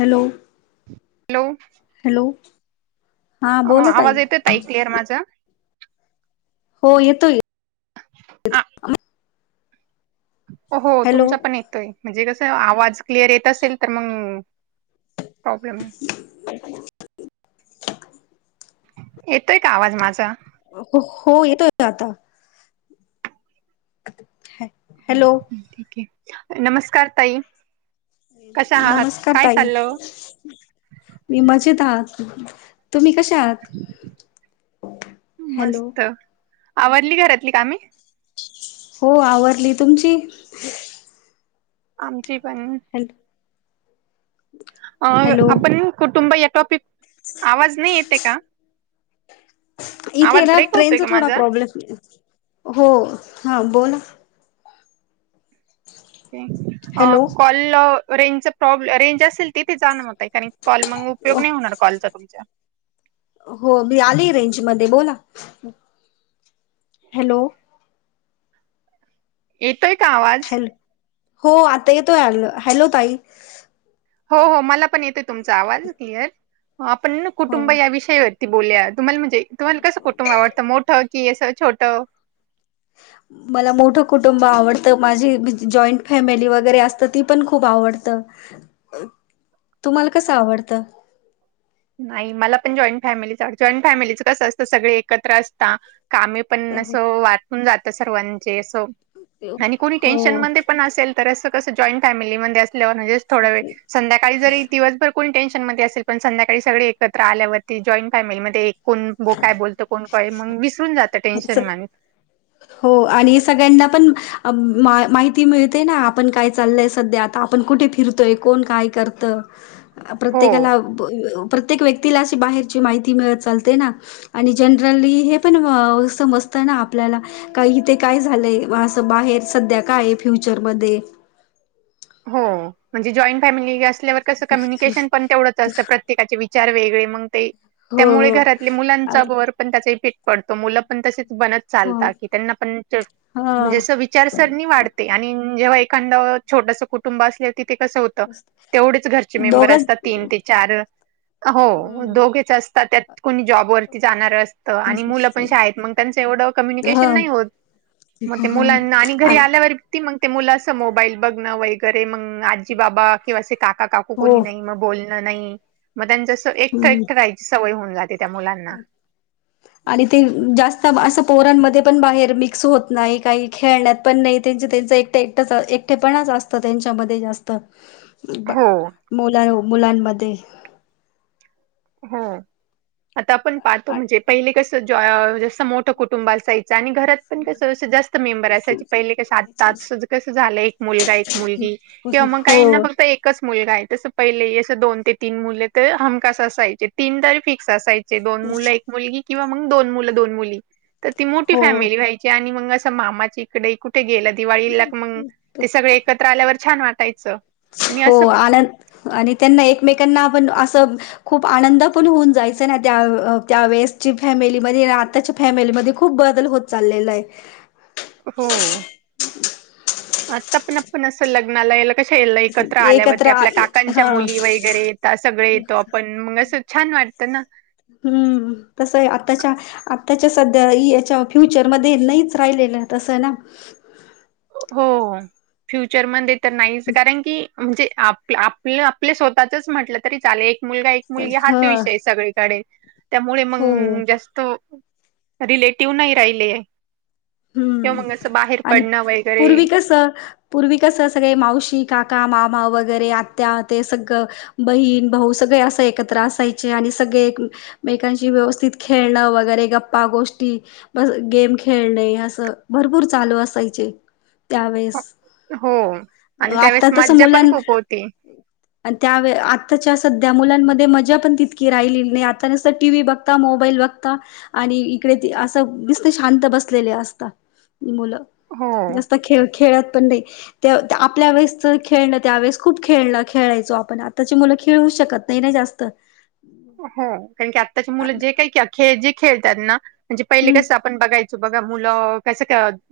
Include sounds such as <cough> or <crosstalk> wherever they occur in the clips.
Hello? Hello? Hello? हा अ बोला आवाज येतोय ताई क्लिअर माझा? हो येतोय. अ हो हॅलो तुमचा पण येतोय, म्हणजे कसं आवाज क्लिअर येत असेल, तर मग प्रॉब्लेम ये. <unintelligible> येतोय का आवाज माझा? ह हो येत <unintelligible> आता. हॅलो ठीक ये, नमस्कार ताई. कशा आहात, नमस्कार काय ताई चालल? मी मजेत आहात, तुम्ही कशा आहात? हॅलो मस्त, आवरली घरातली कामे? हो आवरली, तुमची? आमची पण. हॅल अ आपण कुटुंब या टॉपिक, आवाज नही येते का? आवाज इथेना ब्रेक होतोय ट्रेनचा का थोडा माझा प्रॉब्लेम, हो हं बोला. अ हॅलो कॉल रेंजचा प्रॉब्ले, रेंज असेल तिथे जाण म ताई, कारण कॉल मग उपयोग नही होणार, कॉलचा तुमचा. हो मी आली रेंज मध्ये, बोला. हॅलो? येतोय का आवाज? हॅल, हो आता येतोय, हॅलो ताई? हो हो मला पण येतोय तुमचा आवाज क्लिअर, आपण न कुटुंब हो या विषयावर ती बोलूया, तुम्हाला म्हणजे तुम्हाला कसं कुटुंब आवडतं, मोठं की अस छोटं? ह <unintelligible> मला मोठं कुटुंब आवडतं, माझी जॉईंट फॅमिली वगैरे असतं, ती पण खूप आवडतं. अ, तुम्हाला कस आवडतं? नाही मला पण जॉईंट फॅमिलीच आवड, जॉईंट फॅमिलीच कसं असतं, सगळे एकत्र असता, कामे पण अस वाटून जात सर्वांचे अस आणि कोणी टेन्शन हो. मधे पण असेल तर असं कस जॉईंट फॅमिलीमध्ये असलं म्हनजे थोडा वेळ संध्याकाळी जरी, दिवसभर कोणी टेन्शन मध्ये असेल, पण संध्याक त्यावेळी सगळी एकत्र आल्यावरती, जॉईंट फॅमिलीमध्ये एक कोण काय बोलतो, कोण मग वीस निघून जात टेन्शन माझं. हो आणि सगळ्यांना पण, आप माहिती मिळते ना. आपण काय चाललंय सध्या, आता आपण कुठे फिरतोय, कोण काय करतं. हो. प्रत्येकाला प प्रत्येक व्यक्तीला अशी बाहेरची माहिती मिळत चालते ना. आणि जनरली हे पण अ समजत ना आपल्याला, का इथे काय झालंय. म असं बाहेर सध्या काय आहे फ्युचर मध्ये हो, म्हणजे जॉईंट फॅमिली असल्यावर कसं, कम्युनिकेशन पण तेवढंच असतं. प्रत्ये काचे विचार वेगळे मग, ते हो त्यामुळे हो घरातील मुलांच्या आणि वर त्याचे इफेक्ट पडतो. मुल पण तसच बनत हो चालतात. की त्यांना पण ते हा म्हणजे अस वि चारसरणी वाढते आणि जेव्हा एखादं छोटस कुटुंब असले की ते कसं हो त. तेवढेच घरचे मेंबर दोघच असतात तीन ते चार हो, हम्म दोघेच असतात. त्यात कोणी जॉबवरती जाणार अस त. ह आणि मुलं पण शाळेत मग त्यांचं एवढं ह कम्युनिकेशन नाही होत. मग ते मुलांना आणि घरी आल्यावर ती. मग ते मुल असं मोबाईल बघणं वगैरे, मग आजी-बाबा किंवा असे काका-का कू हो कोणी नाही. मग बोलणं नाही. मग त्यांचं अस एकट हम्म एकट राहायची सवय होऊन जाते. त्या मुलांना <inaudible> आणि ते जास्त असं, पोरांमध्ये पण बाहेर मिक्स होत नाही. काही खेळण्यात पण नाही. त्यांच त्यांच एक ट एकटेपणच असत त्यांच्यामध्ये जास्त बा हो मुला मुलांमध्ये हो. आता आपण पाहतो आ- म्हणजे पहिले कसं जॉ जसं मोठं कुटुंब असाय चा. आणि घरात पण कसं जास्त मेंबर असायचे. पहिले कस आता कसं झालंय एक मुलगा, एक मुलगी किंवा मग काहींना हो फक्त एकच मुलगा आहे. तस, पहिले असं दोन ते तीन मुले तर हमखास असायचे. तीन तरी फिक्स असायचे दोन मुलं एक मुलगी किंवा मग दोन मुलं, दोन मुली तर ती मोठी हो फॅमिली व्हायची. आणि मग असं मामाची कडे कुठे गेलं दिवाळीला क मग ते सगळे एकत्र आल्यावर छान वाटायचं. आणि हो. असं आन आणि त्यांना एकमेकांना आपण असं खूप आनंद पण होऊन जायच ना. त्या अ त्या वेळेसची फॅमिलीमध्ये आणि आताच्या फॅमेलीमध्ये खूप बदल होत चाललेला आहे. हो, आता पण आपण अस लग्नाला हेला कशा एल एकत्र एकत्र आल्यावरती आ आपल्या काकांच्या हा मुली वगैरे येतात. सगळे येतो आपण मग अस छान वाटतं ना. हम्म. कस आहे आताच्या आताच्या सध्या याच्या फ्युचरमध्ये नाहीच राहिलेलं. तसं ना. हो. फ्युचरमध्ये तर नाहीच कारण की म्हणजे आप आप पल आपले स्वतःचच म्हटलं तरी चालेल. एक मुलगा, एक मुलगी हाच ह विषय सगळीकडे. त्यामुळे मग हो जास्त रिलेटिव्ह नाही राहिले. किंवा हम्म मग असं बाहेर आणि पडणं, वैग पूर्वी क स पूर्वी कस सगळे मावशी, काका, मामा वगैरे आत्या ते सगळं बहीण, भाऊ सगळे असं एकत्र असायचे आणि सगळे एक मेकांशी व्यवस्थित खेळणं वगैरे गप्पा गोष्टी ब गेम खेळणे अस भरपूर चालू असायचे. त्यावेेळेस हो आणि त्यावेळेस आता तस मज्जा मुलां पण खूप होती. आणि त्यावे आत्ताच्या सध्या मुलांमध्ये मजा पण तितकी राहिली नाही, आता नस तर टीव्ही बघ या, मोबाईल बघता आणि इकडे असं दिसत शांत बसलेले असत या मुलं. हो. जास्त खेळ खेळत पण नाही. ते त्या आपल्या वेळेस तर खेळणं त्यावेळेस खूप खेळण खेळायचो आपण आत्ताची मुलं खेळू शकत नाही नाही जास्त. हो कारण की आत्ताचे मुलं जे काही ख जे खेळतात ना म्हणजे पहिले हम्म कस आप आपण बघायच बघा मुलं कस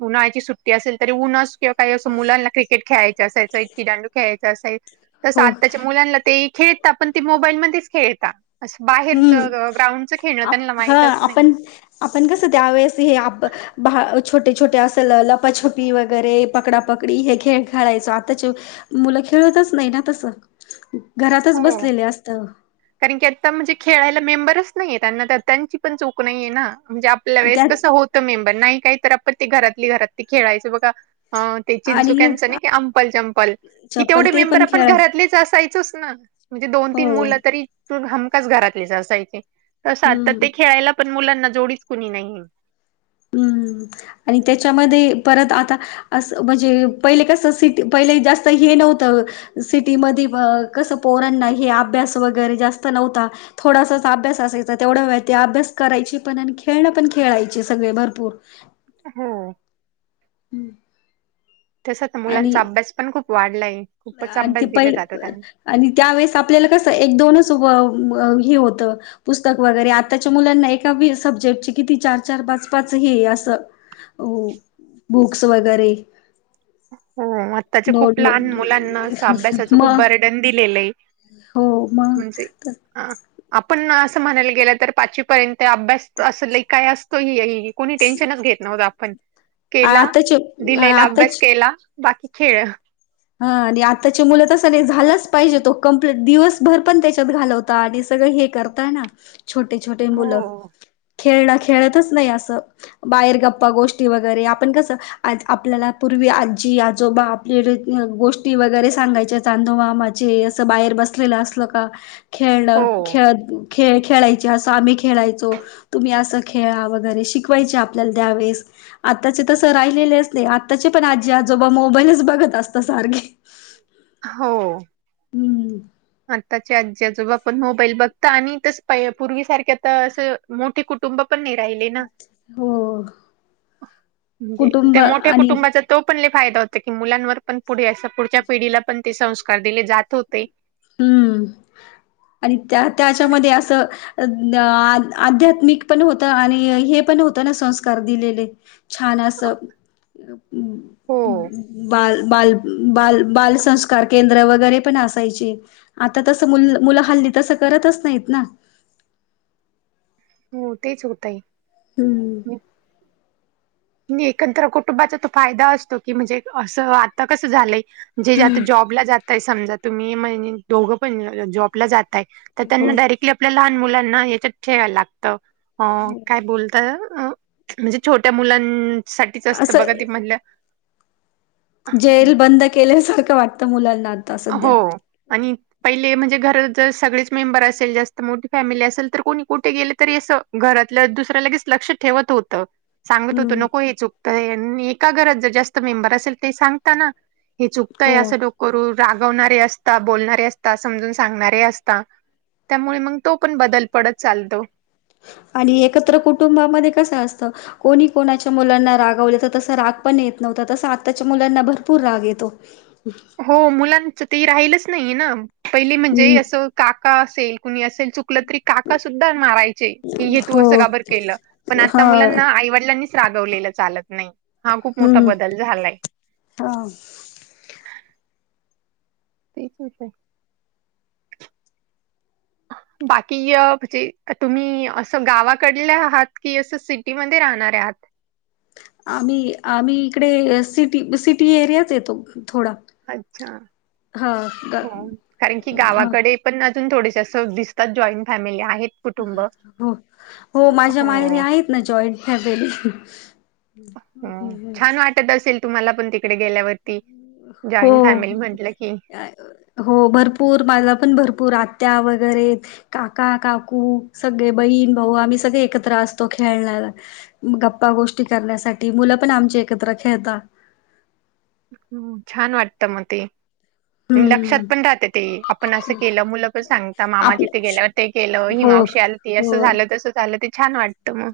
उन्हाळची सुट्टी असेल तरी उन्हाच किंवाही असं मुलांना क्रिकेट खेळायचं असायच इटकी डू खेळायचा असाल तसं हो आत्ता मुलांना ते खेळत पण ते मोबाईल मध्येच खेळता. असं बाहेरच हम्म ग्राउंडचं खेळणं त्यांना हा माहितच नाही. आपण आपण कसं त्यावेेळेस हे आप बा छोटे छोटे असेल लपाछपी वगैरे पकडापकडी हे खेळ खेळायचं आताच मुलं खेळतच नाही ना तस घरातच हो. बसलेले असत‌. कारण की आता म्हणजे खेळायला मेंबरच नाहीये त्यांना तर त्यांची पण चूक नाहीये ना म्हणजे ल वेळेस त्यात कसं होतं मेंबर नाही काही तर आपण ती घरातली घरात त खेळायच बघा हां. ते आणि चिंचुक्यांचं नाही का? अंपल चंपल कि चप्पल तेवढे ते मेंबर पण आपण खेळ घरातलेच असायचोच ना. म्हणजे दोन तीन हो मुलं तरी हमखच घरातलीच असायचे तस आ हम्म ते खेळायला. पण मुलांना जोडीस कुणी नाही. हम्म, आणि त्याच्यामध्ये परत आता असं म्हणजे पहिले कसं सिटी पहिले जास्त हे नव्हतं. सिटीमध्ये कसं पोरणना हे अभ्यास वगैरे जास्त नव्हता. थोडासा अभ्यास असायचा तेवढं ते अभ्यास करायची पण आणि खेळणं पण खेळायची. सगळे भरपूर. हां. हम्म. तस आणि मुलांचा अभ्यास पण खूप वाढलाय. खूपच आणि ते अभ्यास दिला पहि जातो त्यांना आणि त्यावेेळेस आपल्याला कसं एक दोनच व व- हे होतं. पुस्तक वगैरे आताच्या मुलांना एका बी -सबजेक्ट किती चार चार पाच पाच हे असं. हो बुक्स वगैरे. हो आत्ताच्या नोड खूप नो लहान मुलांना असं अभ्यासाचं खूप मग बर्डन दिलेलं आहे. हो म्हणजे मग, अ आपण असं म्हणायला गेलं तर पाचवीपर्यंत अभ्यास असले काय असतो हे ही. की कोणी टेन्शनच घेत न्हवतो आपण. केला आताचे दिलेला अभ्यास आताच केला बाकी खेळ‌. ह आणि आताची मुलं तसं नाही झालाच पाहिजे तो कमप्लीट, दिवसभर पण त्याच्यात घालव तर आधी सगळं हे करताय ना छोटे छोटे मुलं. हो. खेळणं खेळतच नाही असं बाहेर गप्पा गोष्टी वगैरे आपण कस आज आपल्याला पूर्वी आजी आजोबा <unintelligible> गोष्टी वगैरे सांगायच्या चांदूमामाचे असं बाहेर बसलेलं असल का! खेळण हो. खेळ खेळ खेळायचे असं आम्ही खेळायचो. तुम्ही असं खेळा वगैरे शिकवायचे आपल्याला त्यावेेळेस. आताचे तसं राहिलेलेच नाही, आत्ताचे पण आजी आजोबा मोबाईलच बघत असता सारखे‌. हो! हम्म! आत्ताचे आजी आजोबा पण मोबाईल बघता आणि तस पहि पूर्वीसारख तर असं मोठे कुटुं कुटुंब पण नाही राहिले ना, हो म्हणजे कुटुंब त्या मोठ्या आणि कुटुंबाच्या तो पण लय फायदा होता की मुलांवर पण पुढे अस पुढच्या पिढीला पण ते संस्कार दिले जात होते. हम्म आणि त्या त्याच्यामध्ये अस आध्यात्मिक पण होत आणि हे पण होत आणि हे पण होत ना संस्कार दिलेले. छान अस हो बाल बालप बाल- बालसंस्कार केंद्र वगैरे पण असायचे. आता तस मुल मुल हल्ली तस करतच नाहीत ना. हो तेच होतय. हम्म नी एकत्र कुटुंबाचा तो फायदा असतो की म्हणजे अस आता कस झालय. जे जे आता जॉबला जाताय समजा तुम्ही म्हणज दोघ पण जॉबला जात ताय तर हो त्यांना डायरेक्टली आपल्या लहान मुलांना याच्यात ठेवाव लागत. अ काय बोलता? अ म्हणजे छोट्या मुलांसाठीच असत असं बघा ते म्हणल्या जेल बंद केल्यासारख वाटत मुलांना आत हो आणि पहिले म्हणजे घरात जर सगळेच मेंबर असेल जास्त मोठी फॅमिली असेल तर कोणी कुठे गेले तरी अस घरातला दुसर लगेच लक्ष ठेवत होत. सांगत होतो हम्म नको हे चुकतय आणि एका घरात जर जास्त मेंबर असेल ते सांगताना. हे चुकतय हो अस नको करू. रागवणारे असता, बोलणारे असता, समजून सांगणारे असता. त्यामुळे मग तो पण बदल पडत चालतो. आणि एकत्र कुटुंबामध्ये कस असत, कोणी कोणाच्या मुलांना रागवले तर तस राग पण येत नव्हता तस आत्ताच्या मुलांना भरपूर राग येतो. ह हो मुलांच ते ही राहिलच नाहीये ना पहिली म्हणजे हम्म अस काका असेल कुणी असेल चुक चुकल तरी, काका सुद्धा मारायचे की हे तू अस हो का बर केल. पण आत्ता हा मुलांना आईवडिलांनीच रागवलेल चालत नाही. हा खूप मोठा हम्म बदल झालाय. हा तेच होतय. बाकी अ म्हणजे तुम्ही अस गावाकडल्या आहात की, अस सिटीमध्ये राहणारे आहात. आम्ही -आम्ही इकडे सिटी- सिटी एरियाच येतो थोडा. अच्छा. हा ग- हो. कारण की हा गावाकडे पण अजून थोडेसे असं दिसतात जॉईंट फॅमिली आहेत. कुटुंब. हो -हो माझ्या माहेरी हो. आहेत ना जॉईट फॅमिली. हो, छान वाटत असेल तुम्हाला पण तिकडे गेल्यावरती. जॉईंट हो फॅमिली म्हंटल की, हो, भरपूर माझ्या पण भरपूर आत्या वगैरे काका- काकू सगळे बहीण, भाऊ आम्ही सगळे एकत्र असतो खेळण्याला. गप्पा गोष्टी करण्यासाठी मुल पण आमची एकत्र खेळतात. ह् छान वाटत मग ते, लक्षात हम्म पण राहते ते, आपण अस केल मुल पण सांगता, मामा च्या इथ आपल्या गेल्यावर ते केल, हि हो मावशी आलती ते अस हो झालं तस झाल ते छान वाटत मग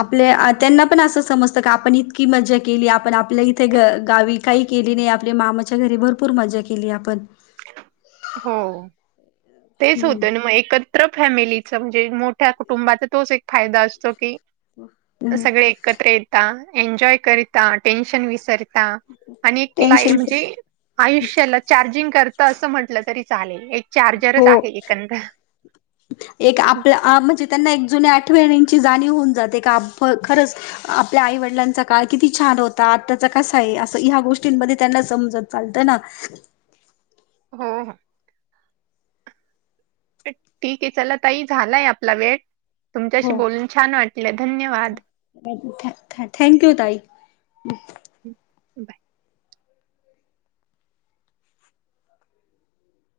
आपल्या त्यांना पण अस समजत का, आपण इतकी मजा केली आपण आपल्या इथे घ गावी. काही केली नाही. आपले मामाच्या घरी भरपूर मजा केली आपण. हो तेच होत ना मग एकत त्र फॅमिलीच म्हणजे मोठ्या कुटुंबाचा तोच एक फायदा असतो की सगळे एकत्र येता एन्जॉय करता टेन्शन विसर ता आणि ला टेन्शन म्हणजे आयुष्याला चार्जिंग करत असं म्हण म्हटलं तरी चालेल एक हो एकंदर. एक आपल्या म्हणजे त्यांना एक जुन्या आठवणीची जाणीव होऊन जाते का आप खरंच आपल्या आईवडिलांचा काळ किती छान होता आताचा कसा आहे असं ह गोष्टींमध्ये त्यांना समजत चालतं ना <unintelligible> हो, हो ठीक आहे चला ताई झालाय आपला वेळ तुमच्याशी हो बोलून छान वाटलं धन्यवाद थँक्यू ताई बाय